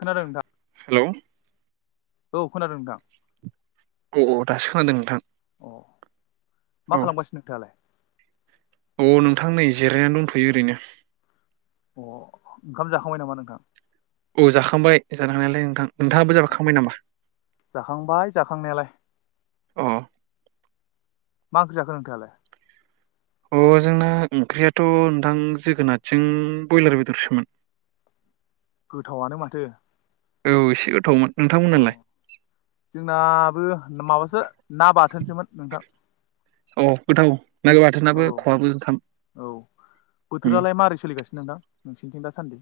खोनादों नोंथां, हेलौ औ खोनादों नोंथां। अ दासो खोनादों नोंथां। मा औ खालामगासिनो नोंथाङालाय? औ ‌नोंथां नै जिरायनानै दंथ'यो ओरैनो। अ ओंखाम जाखांबाय नामा नोंथां? औ जाखांबाय जानो हालियालै नोंथां। नोंथाङाबो जाबोखांबाय नामा? जाखांबाय जाखांनायालाय अ'। मा ओंख्रि जाखो नोंथाङालाय? अ जोंना ओंख्रियाथ' नोंथां जोगोनारजों ब्रयलार बेदरसोमोन। गोथावआनो माथो। औ एसे गोथावमोन। अ नोंथांमोनालाय जोंनाबो माबासो ना बाथोनसोमोन नोंथां। औ गोथाव ना औ बाथोनाबो खहाबो नोंथां। औ बोथोरालाय मारै सोलिगासिनो नोंथां नोंसोरनिथिं दासान्दि?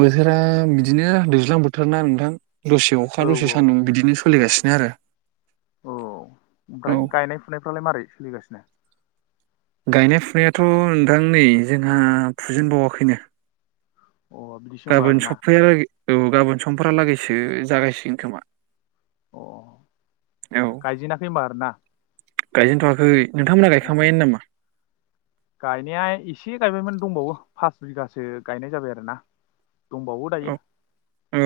बोथोरा बिदिनो दैज्लां बोथोर ना नोंथां दसे औ अखा दसे औ सान्दुं बिदिनो सोलिगासि नो आरो। औ, औ ओमफ्राय गायनाय फुनायफ्रालाय मारै सोलिगासिनो? गायनाय फुनायाथ' नोंथां नै जोंहा फुजेनबावाखैनो। अ बिदिसो होमबा गाबोन आरोना सफैला औ गाबोन समफलागैसो जागायसिगोन खोमा। अ औ गायजेनाखै होनबा आरो ना? गायजेनथ'वाखै, नोंथांमोनहा गायखांबायनो नामा? गायनाया एसे गायबायमोन दंबावो फास बिगासो गायनाय जाबाय आरोना दंबावो दायो, औ अ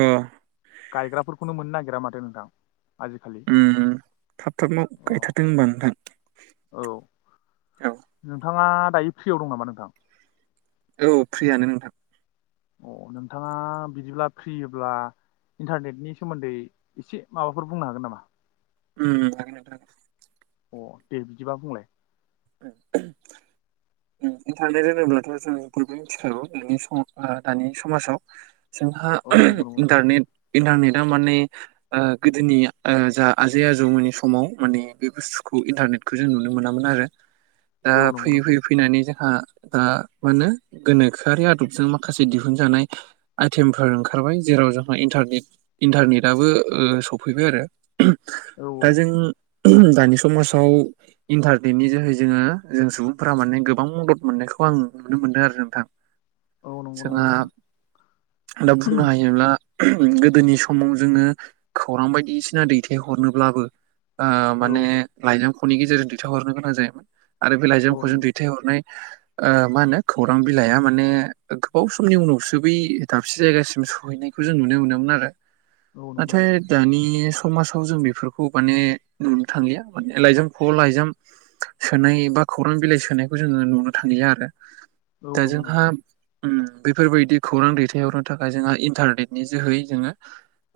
गायग्राफोरखौनो मोननो नागिरा माथो नोंथां। आजिखालि उम, थाब थाब माव अ गायथारदों होनबा नोंथां? औ, औ नोंथाङा दायो फ्रियाव दं नामा नोंथां? औ फ्रियानो नोंथां। अ नोंथाङा बिदिब्ला फ्रियोब्ला इन्टारनेटनि सोमोन्दै एसे माबाफोर बुंनो हागोन नामा? उम उम हागोन नोंथां। अ दे बिदिबा बुंलाय। [unintelligible] इन्टारनेट होनोब्लाथ' जों बयबो मिथिखागौ नोंनि सम दानि समाजाव जोंहा औ नंगौ नंगौ नोंथां इन्टारनेट इन्टारनेटआ माने ओ गोदोनि ओ जा आजै आजौमोननि समाव माने बे बुस्थुखौ बे इन्टारनेटखौ जों नुनो मोनामोन आरो। औ नंगौ नोंथा। माने जोहा दा बेनो गोनोखोयारि आदबजों माखासे दिहुनजानाय आइथेम फोर ओंखारबाय जेराव जोंहा इन्टारनेट इन्टारनेटआबो ओ सफैबाय आरो। औ दा जों दानि समाजाव इन्टारनेटनि जोहै जोङो जों सुबुं फोरा माने गोबां मदद मोननायखौ आं नुनो मोनदों आरो नोंथां। औ नंगौ नंगौ जोंहा नोंथां दा बुंनो हायोब्ला गोदोनि समाव जोङो खौरां बायदिसिना दैथायहरनोब्लाबो ओ औ माने लाइजामखनि गेजेरजों दैथाय हरनो गोनां जायोमोन आरो औ औ खौ जों नंगौ नोंथां दैथायहरनाय ओ मा होनो खौरां बिलाइया माने गोबाव समनि उनावसो बै दाबसे जायगासिम सहैनाय खौ जों नुनो मोनोमोन आरो। औ नंगौ नाथाय नोंथां दानि समाजाव जों बेफोरखौ माने नुनो थांलिया माने लाइजाम खयाव लाइजाम सोनाय बा खौरां बिलाइ सोनायखौ जोङो नुनो थांलिया आरो औ दा नंगौ जोंहा नोंथां ओम बेफोरबायदि खौरां दैथायहरनो थाखाय जोंहा इन्टारनेटनि जोहै जोङो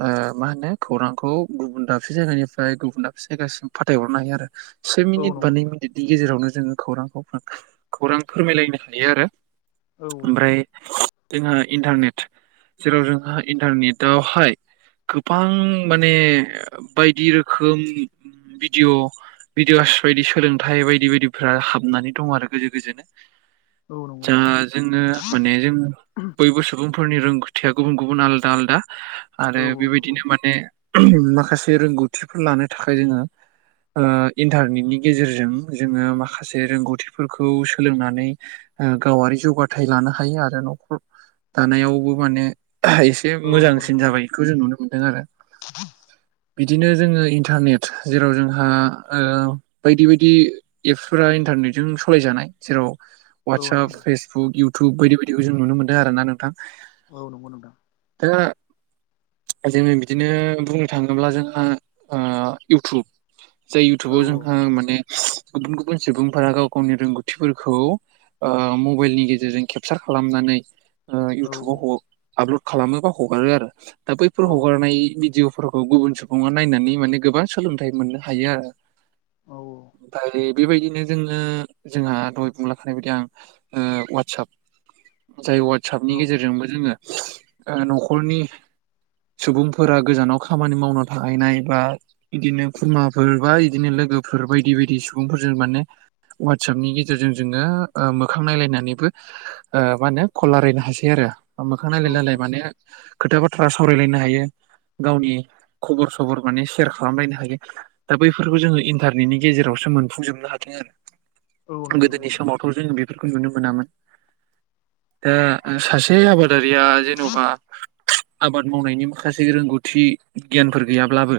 ओ मा हो नो खौरांखौ गुबुन दाबसे जायगानिफ्राय गुबुन दाबसे जायगासिम फाथायहरनो हायो आरो। से औ मिनिट बा नंगौ नै नोंथां मिनिटनि गेजेरावनो जोङो खौरांफोर खौरां फोरमायलायनो हायो आरो। औ ओमफ्राय जोंहा इन्टारनेट जेराव जोंहा इन्टारनेटआवहाय गोबां माने बायदि रोखोम भिडअ भिदिअ स बायदि सोलोंथाइ बायदि बायदिफोरा्रा हाबनानै दं आरो गोजौ गोजोनो- औ नंगौ जा नोंथां जोङो माने जों बयबो सुबुं फोरनि रोंगौथिया गुबुन गुबुन आलदा आलदा औ आरो नंगौ बेबायदिनो माने माखासे रोंगौथिफोर लानो थाखाय जोङो। ओ इन्टारनेटनि गेजेरजों जोङो माखासे माखासे रोंगौथिफोरखौ सोलोंनानै गावारि जौगाथाय लानो हायो आरो न'खर दानायावबो माने एसे औ नंगौ नंगौ मोजांसिन नोंथां जाबाय बेखौ जों नुनो मोनदों आरो [inaudible] बिदिनो जोङो इन्टारनेट जेराव जोंहा बायदि बायदि एफ फोर इन्टारनेटजों सालायजानाय जेराव औ नंगौ ववाट्सप नंगौ फेसबुक युब बायदि बायदिखौ जों नुनो मोनदों आरो ना नोंथां। औ नंगौ नोंथां। [inaudible] जोङो बिदिनो बुंनो थाङोब्ला जोंहा ओ इउटुब, जाय औ इयउटुबाव जोंहा माने गुबुन गुबुन सुबुंफोरा गाव गावनि रोंगौथिफोरखौ ओ मबाइलनि गेजेरजों केपसार खालामनानै ओ औ इउटुबाव आपलड खालामो बा हगारो आरो दा बैफोर औ हगारनाय भिडिअ फोरफोरखौ गुबुन सुबङा नायनानै माने गोबां सोलोंथाइ मोननो हायो आरो औ ओमफ्राय। बेबायदिनो जोङो जोंहा दहाय बुंलाखानाय बायदि आं वाटसप जाय वाटसपनि औ औ गेजेरजोंबो जोङो न'खरनि सुबुंफोरा गोजानाव खामानि मावना थाहैनाय बा बिदिनो खुरमाफोर बा बिदिनो लोगोफोर बायदि बायदि सुबुंफोरजों माने वाटसपनि गेजेरजों जोङो ओ मोखां नायलायनानैबो ओ मा होनो कल लायरायनो हासै आरो। मोखां औ नायलायलाय नंगौ माने नोंथां खोथा बाथ्रा सावरायलायनो हायो‌। गावनि खबर सबर माने सेयार खालामलायनो हायो दा बैफोरखौ जोङो इन्टारनेटनि गेजेरावसो मोनो। जोबनो हादों औ आरो नंगौ नंगौ गोदोनि नोंथां समावथ' जों। बेफोरखौ नुनो मोनामोन दा सासे आबादारिया जेन'बा। आबाद मावनायनि माखासे रोंगौथि गियानफोर गैयाब्लाबो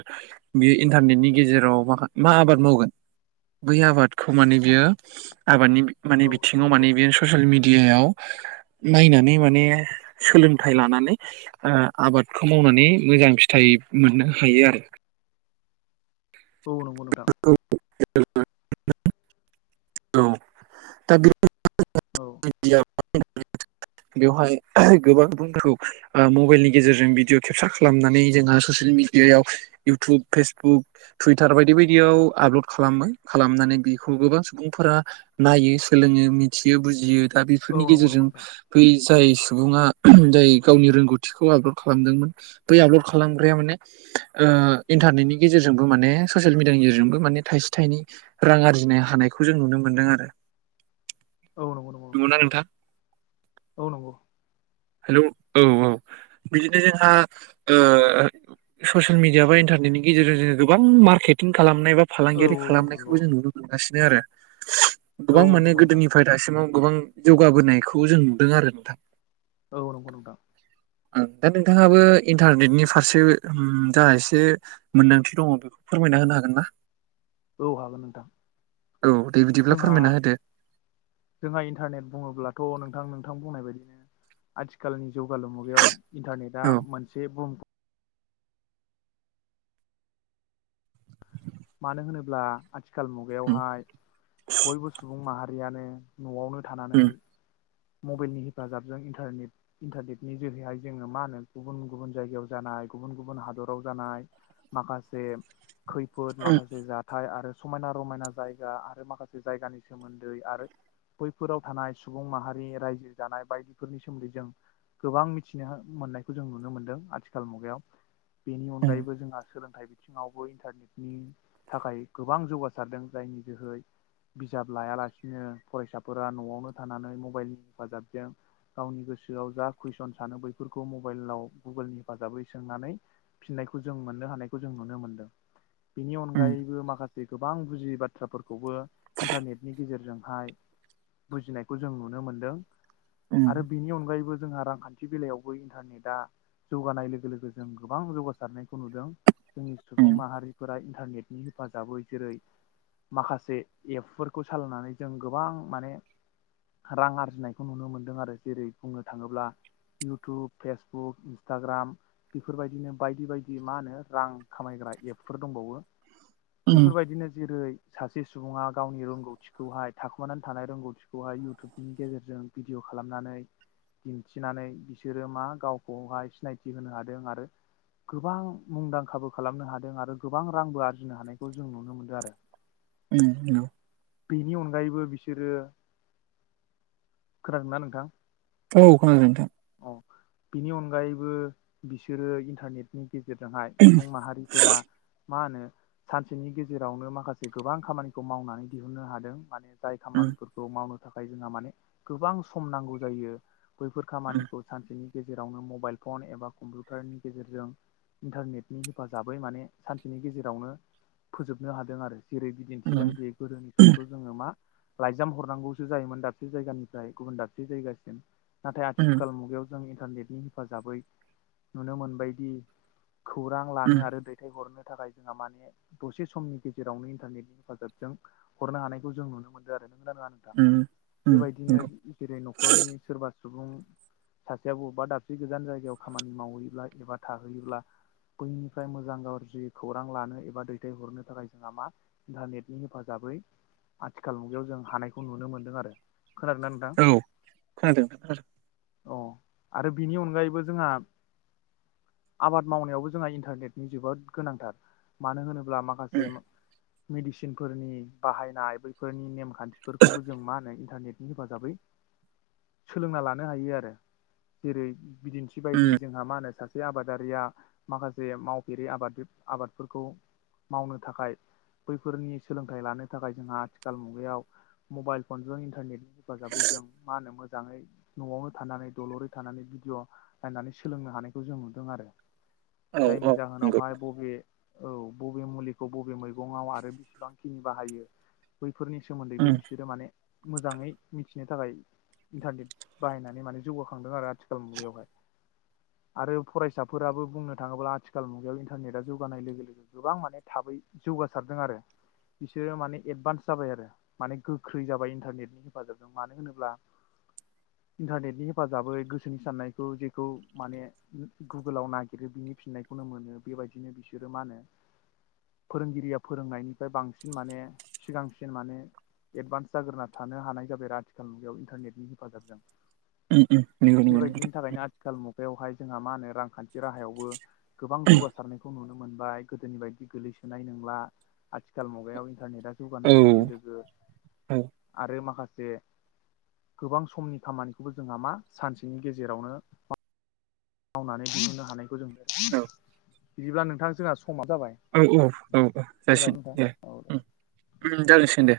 बेयो इन्टारनेटनि गेजेराव मा आबाद मावगोन? बै आबादखौ माने बियो आबादनि माने औ नंगौ बिथिङाव नंगौ माने बियो ससियेल मिडिया मिडियायाव। नायनानै माने सोलोंथाइ लानानै आबादखौ मावनानै मोजां फिथाइ मोननो हायो आरो। औ नंगौ नोंथां [unintelligible] औ दा बे औ [unintelligible] बेवहाय गोबां सुबुंफोरखौ ओ मबाइलनि गेजेरजों भिडिअ' केपसार खालामनानै जोङो स ससियेल मिडियायाव इउटुब फेसबुक टुइटार बायदि बायदियाव आपलड खालामो खालामनानै बिखौबो सुबुंफोरा नायो सोलोङो मिथियो बुजियो दा औ बेफोरनि नंगौ नंगौ गेजेरजों नोंथां बै जाय सुबुङा जाय गावनि रोंगौथिखौ आपलड खालामदोंमोन बै आपलड खालामग्राया माने ओ इन्टारनेटनि गेजेरजोंबो माने ससियेल मिडियानि गेजेरजोंबो माने थाइसे थाइनै रां आरजिनो हानाय खौ जों नुनो मोनदों आरो औ नंगौ नंगौ नंगौना नोंथां। औ नंगौ। हेल' औ औ बिदिनो जोंहा ओ ससियेल मिडिया बा इन्टारनेटनि गेजेरजों जो गोबां मार्केटिं खालामो। नाय बा औ फालांगियारि नंगौ खालामनायखौबो जों नुनो मोनगासिनो आरो, औ गोबां माने नंगौ नोंथां गोदोनिफ्राय दासिमाव गोबां जौगाबोनायखौ जों नुदों आरो नोंथां। औ नंगौ नोंथां। ओ दा नोंथाङाबो इन्टारनेटनि फारसे ओम जा एसे मोन्दांथि दङ बेखौ फोरमायना होनो हागोन ना? औ हागोन नोंथां। औ दे बिदिब्ला जोंहा फोरमायना होदो जोंहा इन्टारनेट बुङोब्लाथ' नोंथां थां बुंनाय बायदिनो आथिखालनि जौगालु मुगायाव इन्टारनेटआ औ मोनसे बुहुम मानो होनोब्ला आथिखाल उम मुगायावहाय बयबो सुबुं माहा रियानो न'आवनो थानानै उम मबेलनि हेफाजाबजों इन्टारनेट- इन्टारनेटनि जोरैहाय जोङो मा होनो गुबुन गुबुन जायगायाव जानानै गुब गुब हादराव जानाय माखासे खैफोद माखासे जाथाय आरो समायना रमायना जायगा आरो माखासे जायगानि सोमोन्दै आरो बैफोराव थानाय सुबुं माहा रि रायजो जानाय बायदिफोरनि सोमोन्दै जों गोबां मिथिनो मोननायखौ जों नुनो मोनदों आथिखाल मु गायाव बेनि उम अनगायैबो जोंहा सोलोंथाइ बिथिङावबो इन्टारनेटनि थाखाय गोबां जौगासारदों जायनि जोहै बिजाब लायालासिनो फरायसाफोरा न'आवनो थानानै म बाइलनि हेफाजाबजों गावनि गोसोआव जा कुइसन सानो बैफोरखौ मबाइलाव गुगोलनि हेफाजाब बै सोंनानै फिननायखौ जों मोननो हानायखौ जों नुनो मोनदों। बेनि उम अनगायैबो माखासे गोबां बुजियै बाथ्राफोरखौबो इन्टारनेटनि गेजेरजोंहाय बुजिनायखौ जों नुनो मोनदों। उम आरो बेनि अनगायैबो जोंहा रांखान्थि बेलायावबो इन्टारनेटआ जौगानाय लोगो लोगो जों गोबां जौगासारनायखौ नुदों। जोंनि सुबुं उम माहारिफोरा इन्टारनेटनि हेफाजाबै जेरै माखासे एपफोरखौ सालानानै जों गोबां माने रां आरजिनायखौ नुनो मोनदों आरो जेरै बुंनो थाङोब्ला इउटुब फेसबुक इन्सटाग्राम बेफोरबायदिनो बायदि बायदि मा होनो रां खामायग्रा एपफोर दंबावो उम बेफोरबायदिनो जेरै सासे सुबुङा गावनि रोंगौथिखौहाय थाखोमानानै थानाय रोंगौथिखौहाय यु उटुबनि गेजेरजों भिडिअ खालामनानै दिन्थिनानै बिसोरो मा गावखौहाय सिनायथि होनो हादों आरो गोबां मुंदांखाबो खालामनो हादों आरो गोबां रांबो आरजिनो हानायखौ जों नुनो मोनदों आरो। उ औ। बेनि अनगायैबो बिसोरो खोनादोंना नोंथां? औ खोनादों नोंथां। अ बिनि अनगायैबो बिसोरो इन्टारनेटनि गेजेरजोंहाय सुबुं माहारिफोरा मा होनो सानसेनि गेजेरावनो माखासे गोबां खामानिखौ मावनानै दिहुननो हादों माने जाय उम खामानिफोरखौ मावनो थाखाय जोंहा माने गोबां सम नांगौ जायो बैफोर खामानि उम बिनि गेजेरावनो मबाइल फन एबा कम्पिउटारनि गेजेरजों इन्टारनेटनि हेफाजाबै माने सानसेनि गेजेरावनो फोजोबनो हादों आरो। जेरै बिदिन्थि बायदि गोदोनि समावथ' जोङो मा लाइजाम हरनांगौसो जायोमोन दाबसे जायगानिफ्राय गुबुन दाबसे जायगासिम नाथाय आथि उम खाल मुगायाव जों इन्टारनेटनि हेफाजाबै नुनो मोनबायदि खौरां लानो उम आरो दैथायहरनो थाखाय जोंहा माने दसे समनि गेजेरावनो इन्टारनेटनि हेफाजाबजों हरनो हानायखौ जों नुनो मोनदों आरो। [unintelligible] नङा नोंथां उम उम बेबायदिनो नंगौ जेरै न'खरनि सोरबा सुबुं सासेया बबेबा दाबसे गोजान जायगायाव खामानि मावहैयोब्ला एबा थाहैयोब्ला बैनिफ्राय मोजां गाज्रि खौरां लानो एबा दैथायहरनो थाखाय जोंहा मा इन्टारनेटनि हेफाजाब बै आथिखाल मुगायाव जों हानायखौ नुनो मोनदों आरो। खोनादोंना नोंथां औ खोनादों। अ आरो बिनि अनगायैबो जोंहा आबाद मावनायावबो जोंहा इन्टारनेटनि जोबोद गोनांथार मानो होनोब ब्ला उम माखासे मेडिसिन फोरनि बाहायनाय बैफोरनि नेम खान्थ खान्थिफोरखौबो जों मा होनो इन्टारनेटनि हेफाजाबै सोलोंना ला लानो हायो आरो जेरै बिदिन्थि बायदि उम जोंहा मा होनो सासे आबादारिया माखासे मावफेरि आबाद आबादफोरखौ मावनो थाखाय बैफोरनि सोलोंथाइ लानो थाखाय जोंहा आथिखाल मुगायाव मबाइल फनजों इन्टारनेट हेफाजाबै जों मा होनो मोजाङै न'आवनो थानानै दलरै थानानै भिडिअ' नायनानै सोलोंनो हानायखौ जों नुदों आरो। औ जायनि औ नंगौ जाहोनावहाय बबे औ बबे मुलिखौ बबे मैगंआव आरो बेसेबांखिनि बाहायो बै फोरनि सोमोन्दैबो उम बिसोरो माने मोजाङै मिथिनो थाखाय इन्टारनेट बाहायनानै माने जौगाखांदों आरो आथिखाल मुगायावहाय। आरो फरायसाफोराबो बुंनो थाङोब्ला आथिखाल मुगायाव इन्टारनेटा जौगानाय लोगो लोगो गोबां माने थाब बै जौगासारदों आरो। बिसोरो माने एदभान्स जाबाय आरो माने गोख्रै जाबाय इन्टारनेटनि हेफाजाबजों मानो होनोब्ला [inaudible] इन्टारनेटनि हेफाजाबै गोसोनि साननायखौ जेखौ माने गुगोलाव नागिरो बिनि फि फिनायखौनो मोनो बेबायदिनो बिसोरो मा होनो फोरोंगिरिया फोरोंनायनिफ्राय बांसिन माने सिगांसिन माने एडभान्स जाग्रोना थानो हानाय जाबाय आरो आथिखाल मुगायाव इन्टारनेटनि हेफाजाबजों। [unintelligible] बेवहाय जोंहा मा होनो रांखान्थि राहायावबो गोबां जौगासारनायखौ नुनो मोनो। मोनबाय गोदोनि बायदि गोलै सोनाय नंला आथिखाल मुगायाव इन्टारनेटआ औ जौगानाय लोगो लोगो औ आरो माखासे गोबां समनि खामानिखौबो जोंहा मा सानसेनि गेजेरावनो मावनानै दिहुननो हानायखौ जों नुदों बिदिब्ला नोंथां जोंहा समा जाबाय औ औ औ औ खोनादों जासिगोन नोंथां दे औ उम जासिगोन दे।